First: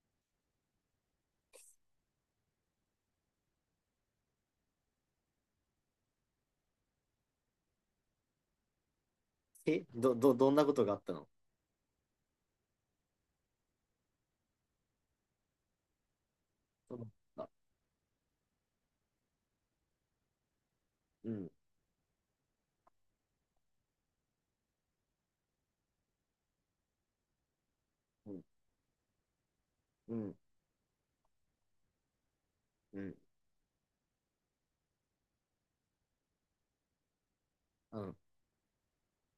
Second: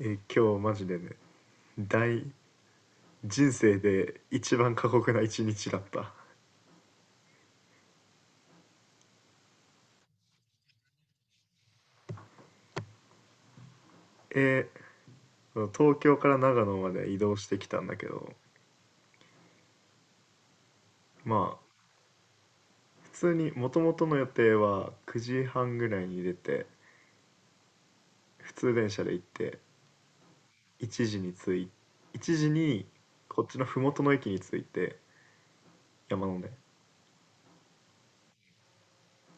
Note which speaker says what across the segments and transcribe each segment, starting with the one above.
Speaker 1: 今日マジでね、大人生で一番過酷な一日だった。
Speaker 2: え、ど、ど、どんなことがあったの？
Speaker 1: え東京から長野まで移動
Speaker 2: あ、
Speaker 1: してきたんだけど、
Speaker 2: うん、
Speaker 1: まあ普通にもともとの予定は9時半ぐらいに出て、
Speaker 2: うん、
Speaker 1: 普通電車で行って、
Speaker 2: うん、
Speaker 1: 1時に着い1時に
Speaker 2: うん、
Speaker 1: こっちの麓の駅に着いて、山のね。
Speaker 2: うん、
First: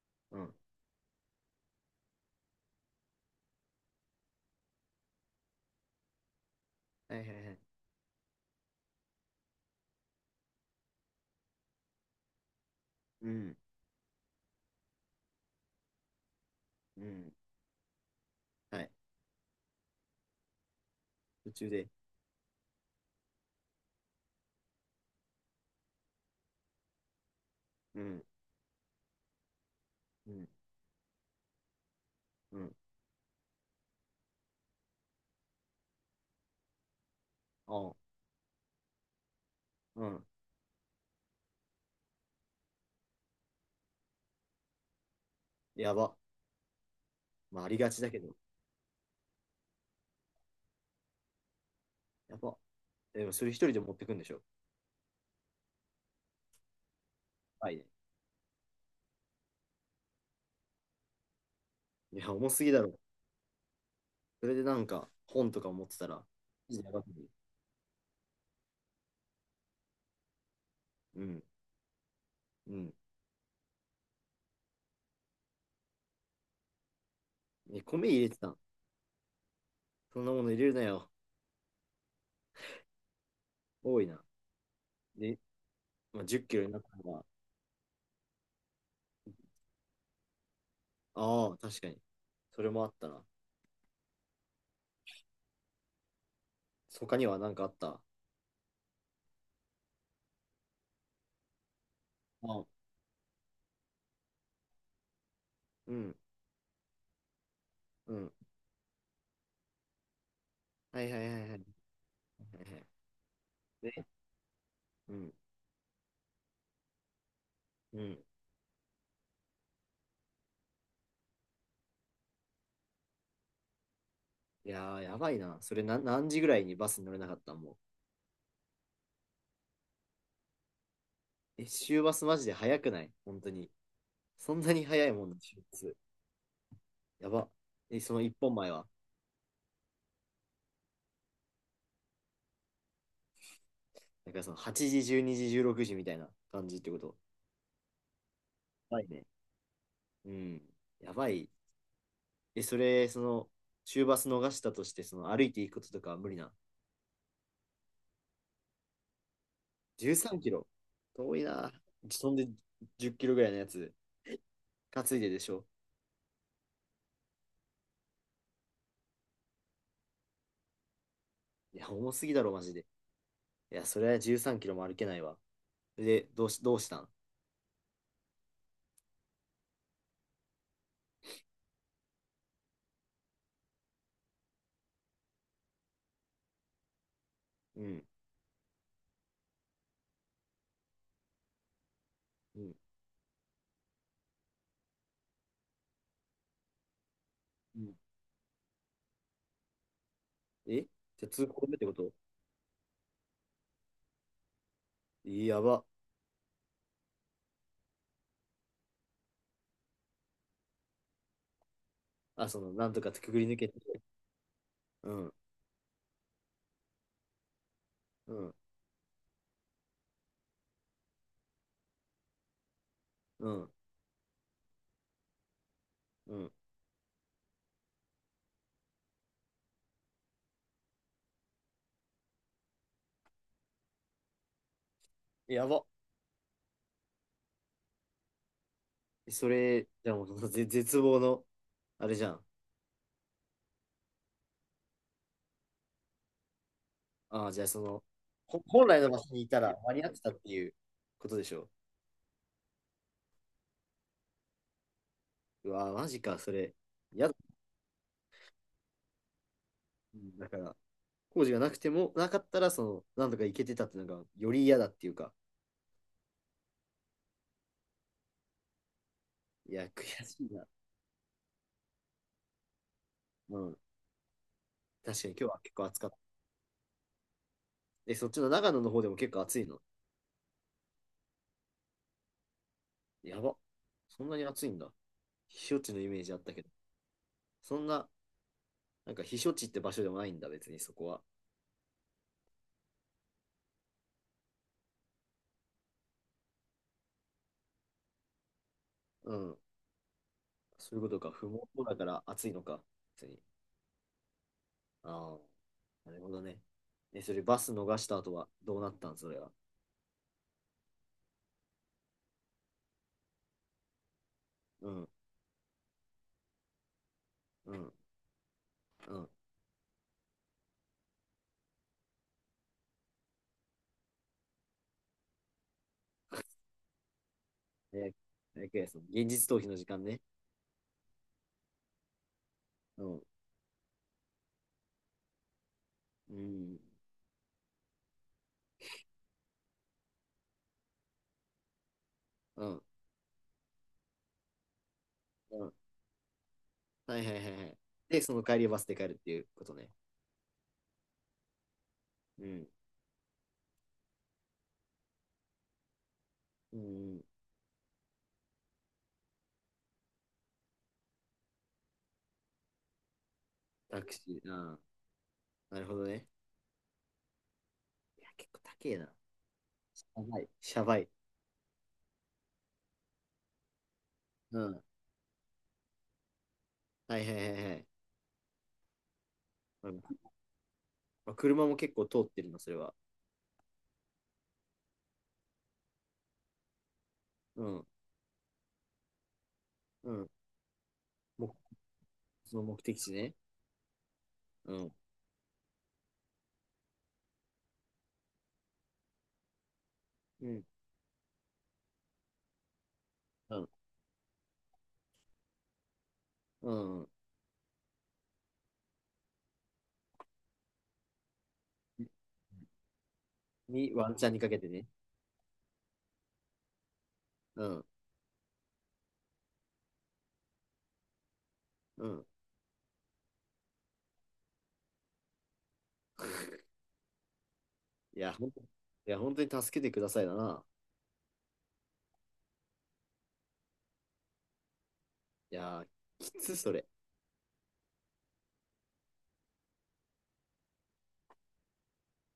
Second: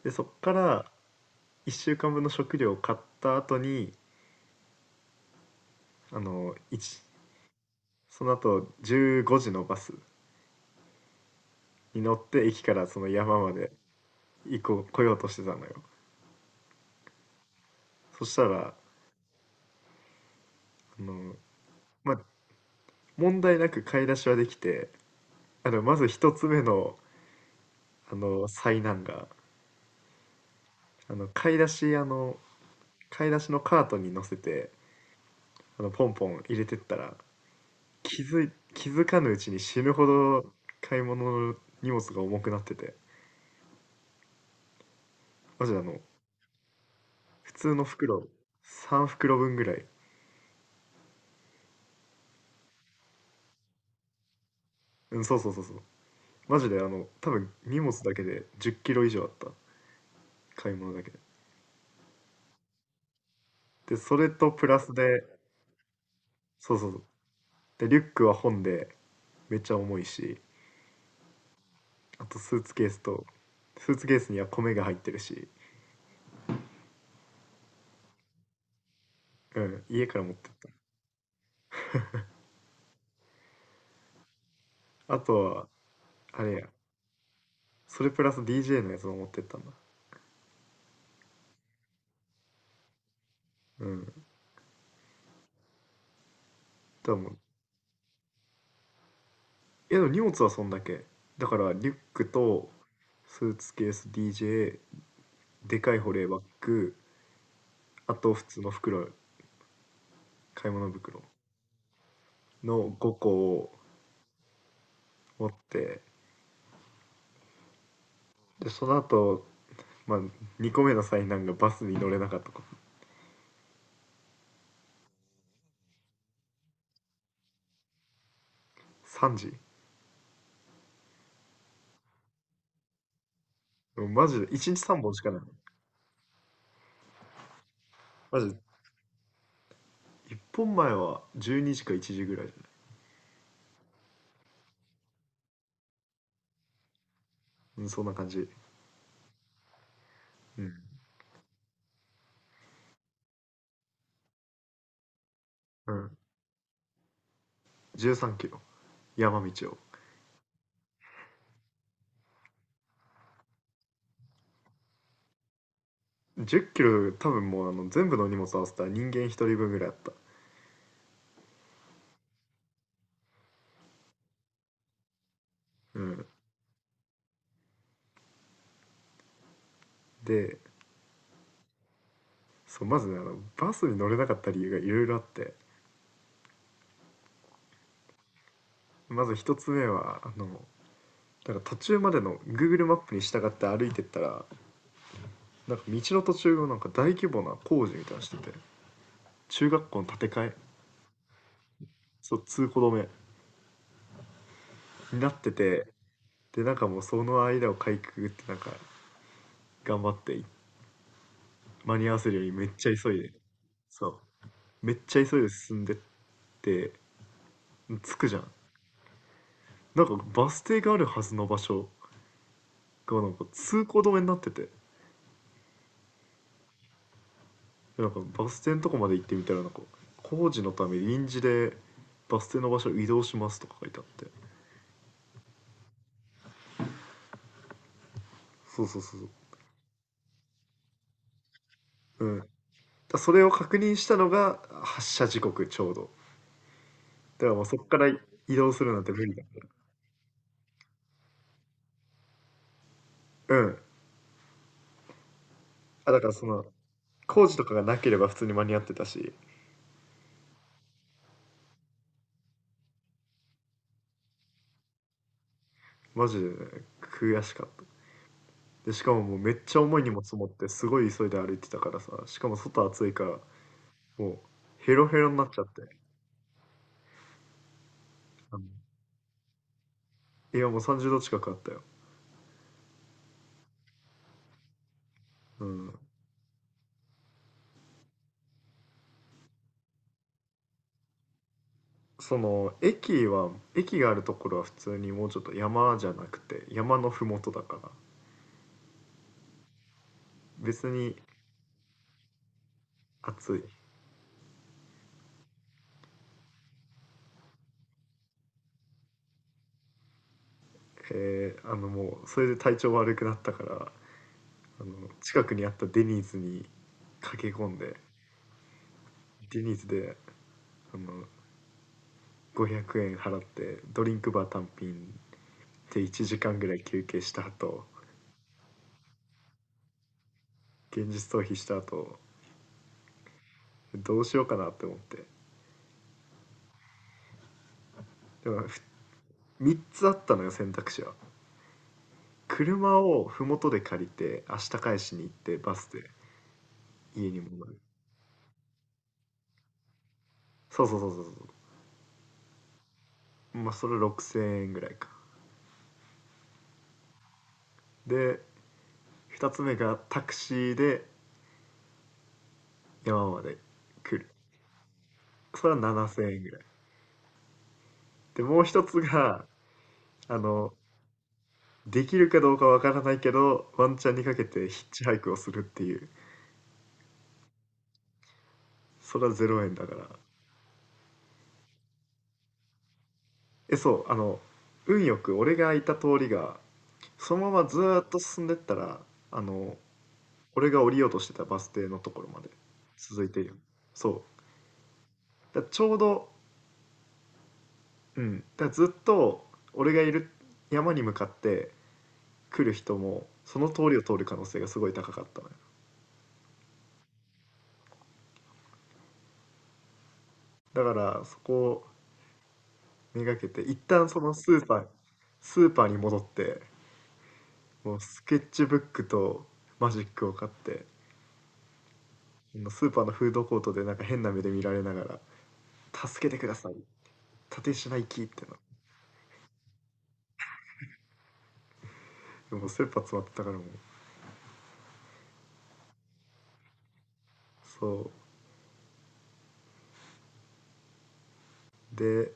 Speaker 1: でそっ
Speaker 2: う
Speaker 1: か
Speaker 2: ん、
Speaker 1: ら1週間分の食料を買った後に、あの1
Speaker 2: はいはいはい、
Speaker 1: その後15時のバスに乗って駅からその
Speaker 2: う
Speaker 1: 山ま
Speaker 2: ん、
Speaker 1: で以降来ようとしてたのよ。
Speaker 2: うん、
Speaker 1: そしたら
Speaker 2: はい、
Speaker 1: の、
Speaker 2: 途中で、
Speaker 1: まあ、問題なく買い出しはできて、まず一つ目の
Speaker 2: うん、
Speaker 1: 災難が、
Speaker 2: うん、
Speaker 1: あの買い出しあの
Speaker 2: うん、
Speaker 1: 買い出しのカートに乗せて、ポンポン入れてったら、
Speaker 2: ああ、
Speaker 1: 気づかぬうちに死ぬ
Speaker 2: う
Speaker 1: ほ
Speaker 2: ん、
Speaker 1: ど買い物の荷物が重くなってて、マジで
Speaker 2: やば。
Speaker 1: 普
Speaker 2: まあ、あ
Speaker 1: 通
Speaker 2: り
Speaker 1: の
Speaker 2: がちだけ
Speaker 1: 袋
Speaker 2: ど、
Speaker 1: 3袋分ぐらい。
Speaker 2: やば。でも、それ一人で持ってくんでしょ？
Speaker 1: うん、そうそうそうそう。マジで多分
Speaker 2: はい
Speaker 1: 荷
Speaker 2: ね。
Speaker 1: 物だけで10キロ以上あった。買い物だけで。
Speaker 2: いや、重すぎだろ。
Speaker 1: でそれ
Speaker 2: そ
Speaker 1: と
Speaker 2: れで
Speaker 1: プ
Speaker 2: な
Speaker 1: ラ
Speaker 2: ん
Speaker 1: ス
Speaker 2: か、
Speaker 1: で、
Speaker 2: 本とか持ってたら、
Speaker 1: そ
Speaker 2: いい
Speaker 1: う
Speaker 2: ね、
Speaker 1: そう
Speaker 2: や
Speaker 1: そ
Speaker 2: ば
Speaker 1: う。
Speaker 2: すぎる。
Speaker 1: で、リュックは本でめっちゃ重いし、あとスー
Speaker 2: う
Speaker 1: ツ
Speaker 2: ん、う
Speaker 1: ケー
Speaker 2: ん。
Speaker 1: スと、スーツケースには米が入ってるし、
Speaker 2: え、米入れてたん？
Speaker 1: うん、家か
Speaker 2: そ
Speaker 1: ら
Speaker 2: ん
Speaker 1: 持
Speaker 2: な
Speaker 1: っ
Speaker 2: も
Speaker 1: て
Speaker 2: の入れ
Speaker 1: っ
Speaker 2: るなよ。多いな。
Speaker 1: た。あと
Speaker 2: で、
Speaker 1: は、
Speaker 2: まあ、10
Speaker 1: あれ
Speaker 2: キロ
Speaker 1: や、
Speaker 2: になったのが、
Speaker 1: それプラス DJ のやつも持ってったんだ。
Speaker 2: ああ、確かに。それもあったな。
Speaker 1: うん。で
Speaker 2: 他に
Speaker 1: も、
Speaker 2: は何かあった？
Speaker 1: でも荷物はそんだけ。だから、リュックと、
Speaker 2: あ、
Speaker 1: スーツケース、DJ、で
Speaker 2: う
Speaker 1: かい保
Speaker 2: ん、
Speaker 1: 冷バッグ、あ
Speaker 2: うん。
Speaker 1: と普通の袋、買い物
Speaker 2: はいはい
Speaker 1: 袋
Speaker 2: はいはいはいはい。
Speaker 1: の5個を
Speaker 2: で、うん、
Speaker 1: 持って、
Speaker 2: うん。
Speaker 1: で、その後、まあ、2個目の災難がバスに乗れなかったこと。
Speaker 2: いやー、やばいな。それな、何時ぐらいにバスに乗れなかった、もう？
Speaker 1: 3時。
Speaker 2: え、終バスマジで早くない？本当に。
Speaker 1: でもマジで
Speaker 2: そん
Speaker 1: 1
Speaker 2: な
Speaker 1: 日
Speaker 2: に
Speaker 1: 3
Speaker 2: 早い
Speaker 1: 本し
Speaker 2: も
Speaker 1: か
Speaker 2: んな、
Speaker 1: ない。
Speaker 2: 終日。やば。え、その一
Speaker 1: マジ
Speaker 2: 本
Speaker 1: で
Speaker 2: 前は？
Speaker 1: 1本前は12時か1時ぐらいじゃない？
Speaker 2: だからその8時、12時、16時みたいな感じってこと？
Speaker 1: うん、そんな感じ。
Speaker 2: やばいね。う
Speaker 1: う
Speaker 2: ん。
Speaker 1: ん。
Speaker 2: やばい。え、それ、その、終バス逃したとして、その歩いていくこ
Speaker 1: う
Speaker 2: ととか
Speaker 1: ん。
Speaker 2: は無理な？
Speaker 1: 13キロ。山道を。
Speaker 2: 13キロ。遠いな。そんで10キロぐらいのやつ。担いででしょ？
Speaker 1: 10キロ、多分もう全部の荷物合わせたら人間1人分ぐらいあった。
Speaker 2: いや、重すぎだろ、マジで。いや、それは13キロも歩けないわ。
Speaker 1: うん。
Speaker 2: で、どうしたん？
Speaker 1: で、そう、まずね、バスに乗れなかった理由がいろいろあって。
Speaker 2: うん。
Speaker 1: まず1つ目は、なんか途中までの
Speaker 2: うん。
Speaker 1: Google マップに従って歩いてったら、なんか道の途中をなんか大規模な
Speaker 2: う
Speaker 1: 工事
Speaker 2: ん。
Speaker 1: みたいなのしてて、中学校の建て替え、
Speaker 2: えじゃあ通行止めってこと？
Speaker 1: そう、通行止めになって
Speaker 2: やば。
Speaker 1: て、でなんかもうその間をかいくぐってなんか頑張って間に合わせるよう
Speaker 2: あ、
Speaker 1: に
Speaker 2: そ
Speaker 1: めっ
Speaker 2: の、
Speaker 1: ち
Speaker 2: な
Speaker 1: ゃ
Speaker 2: んと
Speaker 1: 急
Speaker 2: か
Speaker 1: い
Speaker 2: く
Speaker 1: で、
Speaker 2: ぐり抜けて。
Speaker 1: そう、めっ
Speaker 2: う
Speaker 1: ちゃ
Speaker 2: ん。
Speaker 1: 急いで進んでって着く
Speaker 2: う
Speaker 1: じゃん。
Speaker 2: ん。
Speaker 1: なんかバス停があるはずの場所がなんか
Speaker 2: うん。
Speaker 1: 通行止めになってて、
Speaker 2: うん。
Speaker 1: なんかバス停のとこまで行ってみたらなんか工事のため臨時でバス停の場所を移動しますとか書いてあって、
Speaker 2: やば。
Speaker 1: そうそうそうそう。
Speaker 2: それ、じゃあもうその絶望の、あれ
Speaker 1: う
Speaker 2: じゃ
Speaker 1: ん。
Speaker 2: ん。
Speaker 1: だそれを確認したのが発車時刻ちょうど。だか
Speaker 2: ああ、
Speaker 1: らも
Speaker 2: じ
Speaker 1: う
Speaker 2: ゃあ
Speaker 1: そ
Speaker 2: そ
Speaker 1: こか
Speaker 2: の、
Speaker 1: ら移動す
Speaker 2: 本
Speaker 1: るな
Speaker 2: 来
Speaker 1: ん
Speaker 2: の
Speaker 1: て
Speaker 2: 場
Speaker 1: 無
Speaker 2: 所
Speaker 1: 理
Speaker 2: に
Speaker 1: だ
Speaker 2: いた
Speaker 1: か
Speaker 2: ら間に合ってたっていうことでしょ
Speaker 1: ら。うん。
Speaker 2: う。うわー、マ
Speaker 1: だ
Speaker 2: ジ
Speaker 1: から
Speaker 2: か、
Speaker 1: そ
Speaker 2: そ
Speaker 1: の
Speaker 2: れ。やだ。
Speaker 1: 工事とかがなければ普通に間に合ってたし、
Speaker 2: うん、だから、工事がなくても、なかったら、その、なんとか行けてたってのが、より嫌だっていうか。
Speaker 1: マジでね、悔しかった。で、しかももうめっ
Speaker 2: い
Speaker 1: ちゃ
Speaker 2: や、
Speaker 1: 重い
Speaker 2: 悔
Speaker 1: 荷物
Speaker 2: し
Speaker 1: 持っ
Speaker 2: いな。
Speaker 1: てすごい急いで歩いてたからさ、しかも外暑いから、
Speaker 2: うん。
Speaker 1: もうヘロヘ
Speaker 2: 確か
Speaker 1: ロ
Speaker 2: に
Speaker 1: にな
Speaker 2: 今
Speaker 1: っ
Speaker 2: 日
Speaker 1: ち
Speaker 2: は
Speaker 1: ゃっ
Speaker 2: 結構暑
Speaker 1: て。
Speaker 2: かった。え、そっちの長野
Speaker 1: う
Speaker 2: の方でも結構暑いの？
Speaker 1: いや、もう30度近くあったよ。
Speaker 2: やば。そんなに暑いんだ。
Speaker 1: う
Speaker 2: 避暑
Speaker 1: ん。
Speaker 2: 地のイメージあったけど。そんな、なんか避暑地って場所でもないんだ、別にそこは。
Speaker 1: その駅は、駅があるところは普通にもうちょっと山じゃなくて山のふもとだから、
Speaker 2: うん。
Speaker 1: 別
Speaker 2: そういうこ
Speaker 1: に
Speaker 2: とか。不毛だから暑いのか。別に。
Speaker 1: 暑い。
Speaker 2: ああ。なるほどね。え、それバス逃した後はどうなったん？それは。
Speaker 1: もうそれで体調悪くなったから、
Speaker 2: うん。
Speaker 1: 近くにあったデニーズに駆け込
Speaker 2: う
Speaker 1: ん
Speaker 2: ん。
Speaker 1: で、
Speaker 2: うん。
Speaker 1: デニーズであの500円払ってドリンクバー単品で1時間ぐらい休憩した後、
Speaker 2: え、その現実逃避の時間ね。
Speaker 1: 現実逃避した後
Speaker 2: うん。
Speaker 1: どうしようかなって思って、
Speaker 2: うん。
Speaker 1: でも3つあったのよ、選択肢は。
Speaker 2: うん。
Speaker 1: 車を麓で借りて明日返しに行って
Speaker 2: う
Speaker 1: バ
Speaker 2: ん。
Speaker 1: スで
Speaker 2: はい
Speaker 1: 家
Speaker 2: はい
Speaker 1: に
Speaker 2: はい
Speaker 1: 戻
Speaker 2: はい。
Speaker 1: る、
Speaker 2: で、その帰りバスで帰るっていうことね。
Speaker 1: そうそうそうそうそ
Speaker 2: うん。
Speaker 1: う、まあそれ6,000円ぐらいか。
Speaker 2: うん。
Speaker 1: で2つ目がタクシーで山まで
Speaker 2: タク
Speaker 1: 来る、
Speaker 2: シー。うん。
Speaker 1: それは
Speaker 2: なるほど
Speaker 1: 7,000
Speaker 2: ね。
Speaker 1: 円ぐらい。
Speaker 2: いや、
Speaker 1: で
Speaker 2: 結構
Speaker 1: もう
Speaker 2: 高
Speaker 1: 一
Speaker 2: え
Speaker 1: つ
Speaker 2: な。
Speaker 1: が、
Speaker 2: や
Speaker 1: あ
Speaker 2: ばい。
Speaker 1: の
Speaker 2: シャバい。
Speaker 1: できるかどうかわからないけど、ワンチャンにかけ
Speaker 2: う
Speaker 1: て
Speaker 2: ん。
Speaker 1: ヒッチハイクをするっていう。
Speaker 2: はいはいはいはい。
Speaker 1: それは0円だ
Speaker 2: う
Speaker 1: か
Speaker 2: ん、
Speaker 1: ら。
Speaker 2: まあ、車も結構通ってるの？それは。
Speaker 1: そう、運よく俺がいた通りが、そのま
Speaker 2: う
Speaker 1: まず
Speaker 2: ん。
Speaker 1: ーっと進んでったら、あの、
Speaker 2: うん。
Speaker 1: 俺が降りようとしてた
Speaker 2: も
Speaker 1: バス
Speaker 2: う
Speaker 1: 停のところまで
Speaker 2: その目的地
Speaker 1: 続い
Speaker 2: ね。
Speaker 1: てるよ。そう。
Speaker 2: うん。
Speaker 1: だからちょうど、うん。だからずっと俺がいる
Speaker 2: うん。
Speaker 1: 山に向かって来る人も、そ
Speaker 2: う
Speaker 1: の通りを通る可能性がすごい高かったのよ。
Speaker 2: ん。うん。
Speaker 1: だからそこをめがけて、一
Speaker 2: に、
Speaker 1: 旦
Speaker 2: ワン
Speaker 1: そ
Speaker 2: チャ
Speaker 1: の
Speaker 2: ンに
Speaker 1: ス
Speaker 2: かけ
Speaker 1: ー
Speaker 2: て
Speaker 1: パー、
Speaker 2: ね。
Speaker 1: スーパーに戻って、
Speaker 2: うん。
Speaker 1: もうスケッチブックとマジックを買って、
Speaker 2: うん。
Speaker 1: スーパーのフードコートでなんか変な目で見られながら「助けてください、立石マイ
Speaker 2: い
Speaker 1: キー」っ
Speaker 2: や、ほ
Speaker 1: て
Speaker 2: ん
Speaker 1: の
Speaker 2: と、いや、本当に助けてくださいだな。
Speaker 1: でもう切羽詰まってたから、もう、
Speaker 2: いや、きつ、それ。
Speaker 1: そうで、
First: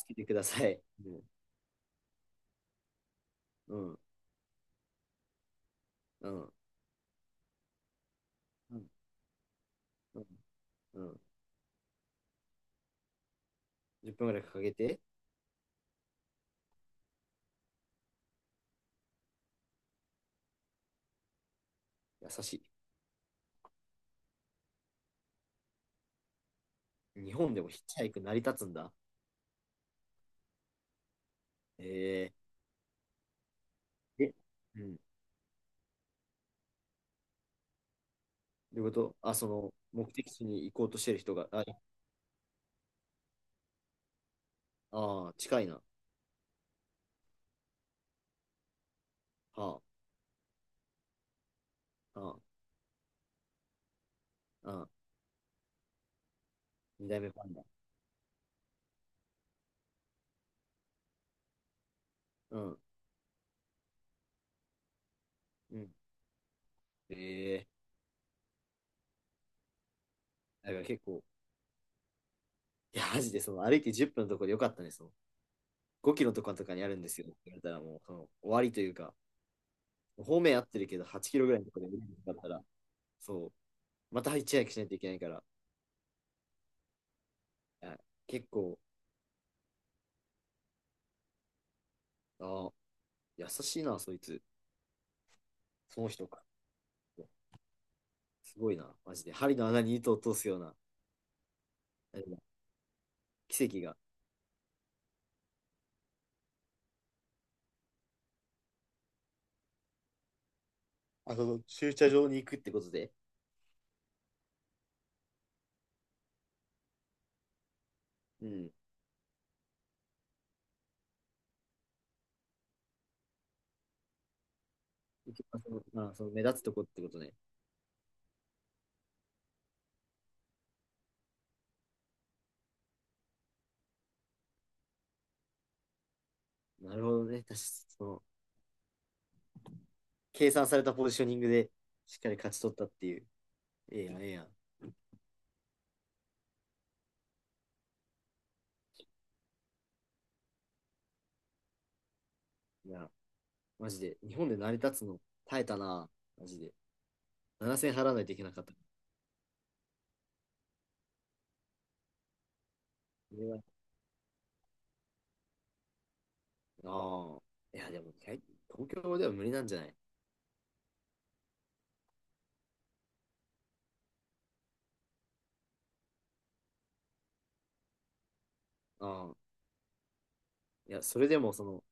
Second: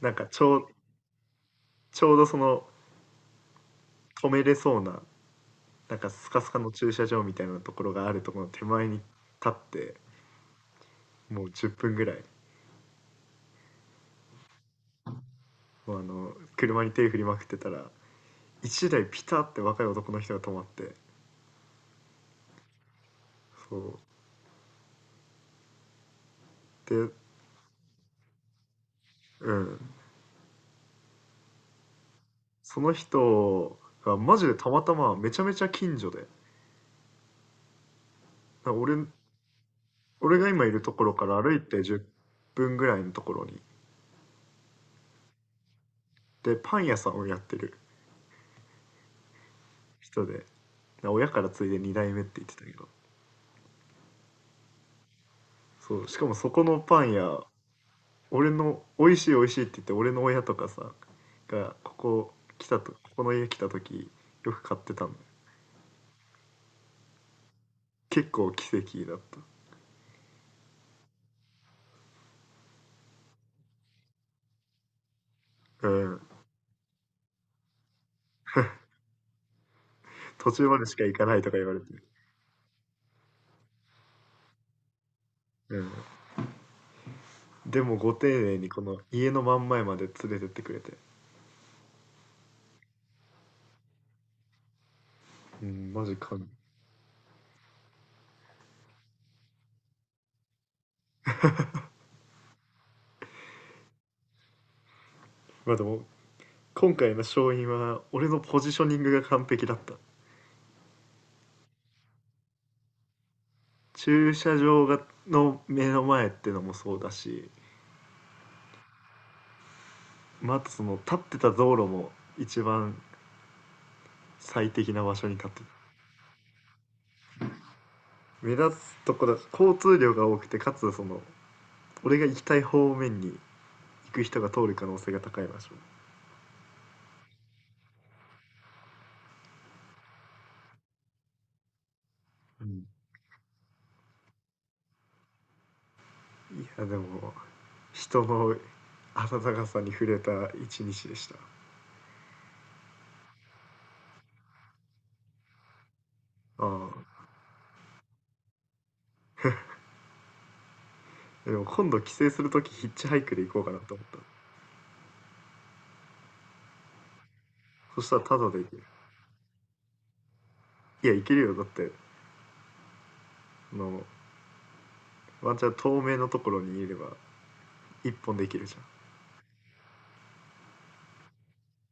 Speaker 1: なん
Speaker 2: けて
Speaker 1: か
Speaker 2: ください。うん。
Speaker 1: ちょうどその
Speaker 2: うん。
Speaker 1: 止めれそうななんか
Speaker 2: う
Speaker 1: スカス
Speaker 2: ん。
Speaker 1: カの駐車場みたいなところがあるところの手
Speaker 2: う
Speaker 1: 前に立って、
Speaker 2: ん。うん。
Speaker 1: もう10分ぐらい、
Speaker 2: 10分ぐらいかけて、
Speaker 1: もう車に手振りまくってたら1台ピタって若い男の人が止まって、
Speaker 2: 優し
Speaker 1: そうで、
Speaker 2: い。日本でもヒッチハイク成り立つんだ。
Speaker 1: うん、
Speaker 2: ええ
Speaker 1: その人が
Speaker 2: え、
Speaker 1: マジでた
Speaker 2: う
Speaker 1: また
Speaker 2: ん。ど
Speaker 1: まめちゃめちゃ近所で、
Speaker 2: ういうこ
Speaker 1: 俺、
Speaker 2: と？あ、その、目的
Speaker 1: 俺
Speaker 2: 地
Speaker 1: が
Speaker 2: に
Speaker 1: 今い
Speaker 2: 行
Speaker 1: る
Speaker 2: こう
Speaker 1: と
Speaker 2: と
Speaker 1: こ
Speaker 2: して
Speaker 1: ろ
Speaker 2: る
Speaker 1: か
Speaker 2: 人
Speaker 1: ら
Speaker 2: が、
Speaker 1: 歩い
Speaker 2: あ、
Speaker 1: て10分ぐらいのところに、
Speaker 2: あー、近いな。は
Speaker 1: で、パン屋さんをやってる
Speaker 2: あ、
Speaker 1: 人で、親から継いで2代目って言っ
Speaker 2: あ
Speaker 1: てたけど、
Speaker 2: あ、ああ、
Speaker 1: そう、しかもそこのパ
Speaker 2: 二
Speaker 1: ン
Speaker 2: 代目
Speaker 1: 屋、
Speaker 2: パンダ。
Speaker 1: 美味しい美味しいって言って、俺の親とかさ、が、
Speaker 2: うん、
Speaker 1: ここの家来た時、よく買ってたの。
Speaker 2: うん。ええ、
Speaker 1: 結構奇跡だっ
Speaker 2: だから結構、いや、マジで、その、歩いて10分のところでよかったね、その、
Speaker 1: た。う
Speaker 2: 5
Speaker 1: ん。
Speaker 2: キロとかとかにあるんですよって言われたら、もう、その、終わりというか、方
Speaker 1: 途
Speaker 2: 面合
Speaker 1: 中
Speaker 2: っ
Speaker 1: ま
Speaker 2: て
Speaker 1: で
Speaker 2: る
Speaker 1: し
Speaker 2: け
Speaker 1: か
Speaker 2: ど、
Speaker 1: 行か
Speaker 2: 8
Speaker 1: な
Speaker 2: キ
Speaker 1: い
Speaker 2: ロ
Speaker 1: と
Speaker 2: ぐ
Speaker 1: か
Speaker 2: らい
Speaker 1: 言
Speaker 2: の
Speaker 1: わ
Speaker 2: と
Speaker 1: れ
Speaker 2: こ
Speaker 1: て。
Speaker 2: ろで見るなかったら、そう、また一夜しないといけないから、
Speaker 1: うん。で
Speaker 2: い
Speaker 1: も
Speaker 2: や
Speaker 1: ご丁
Speaker 2: 結
Speaker 1: 寧に
Speaker 2: 構、
Speaker 1: この家の真ん前まで連れてってくれて。
Speaker 2: ああ、優しいな、そいつ、
Speaker 1: うん、
Speaker 2: そ
Speaker 1: マ
Speaker 2: の
Speaker 1: ジ
Speaker 2: 人
Speaker 1: か。
Speaker 2: か。すごいな、マジで。針の穴に糸を通すような、あれだ。奇跡が。
Speaker 1: まあでも、今回の勝因は、俺のポジショニングが完璧だった。
Speaker 2: あ、そうそう、駐車場に行くってことで。
Speaker 1: 駐車場の目の前ってのもそうだし、
Speaker 2: うん。
Speaker 1: またその立ってた道路も一番最適な場所に
Speaker 2: 行き
Speaker 1: 立って
Speaker 2: まし
Speaker 1: た。
Speaker 2: ょう。まあ、その目立つとこってことね。
Speaker 1: 目立つとこだし、交通量が多くて、かつその、俺が行きたい方面に行く人が通る可能性が高い場所。
Speaker 2: なるほどね。確かにその計算されたポジショニングでしっかり勝ち
Speaker 1: う
Speaker 2: 取っ
Speaker 1: ん、
Speaker 2: たっていう。ええやん、ええやん。
Speaker 1: いや、でも、人の温かさに触れた一日でした。あ
Speaker 2: いや、マジで。日本で成り立つの？耐えたな。マジで。
Speaker 1: あ、
Speaker 2: 7000払わないといけなかった。
Speaker 1: でも今度帰省する時ヒッチハイク
Speaker 2: そ
Speaker 1: で
Speaker 2: れ
Speaker 1: 行
Speaker 2: は。
Speaker 1: こうかなと思った。
Speaker 2: ああ。いや、で
Speaker 1: そし
Speaker 2: も、
Speaker 1: たら
Speaker 2: は
Speaker 1: タ
Speaker 2: い。
Speaker 1: ダでいける。
Speaker 2: 東京では無理なんじゃない？
Speaker 1: いや、いけるよ、だってあのワンチャン透明のところにいれば一本できるじ
Speaker 2: ああ。いや、それでも、その、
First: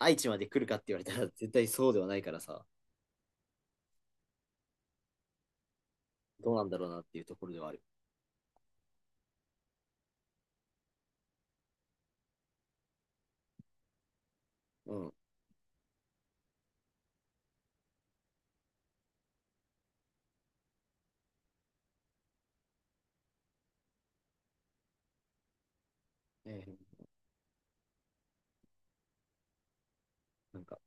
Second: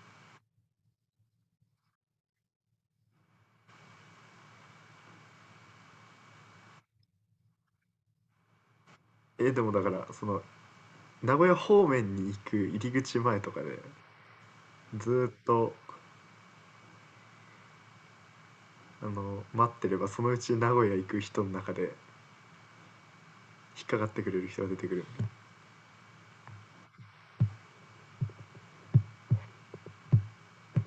Speaker 2: 愛知まで来るかって言われたら、絶対そうではないからさ、どうなんだろうなっていうところではある。
Speaker 1: ゃん。でもだからその名古屋方面に行く入り口前とかで、
Speaker 2: う
Speaker 1: ず
Speaker 2: ん。
Speaker 1: ーっと待ってれば、そのうち名古屋行く人の中で引っかかってくれる人が出てくる
Speaker 2: ええ、なんか、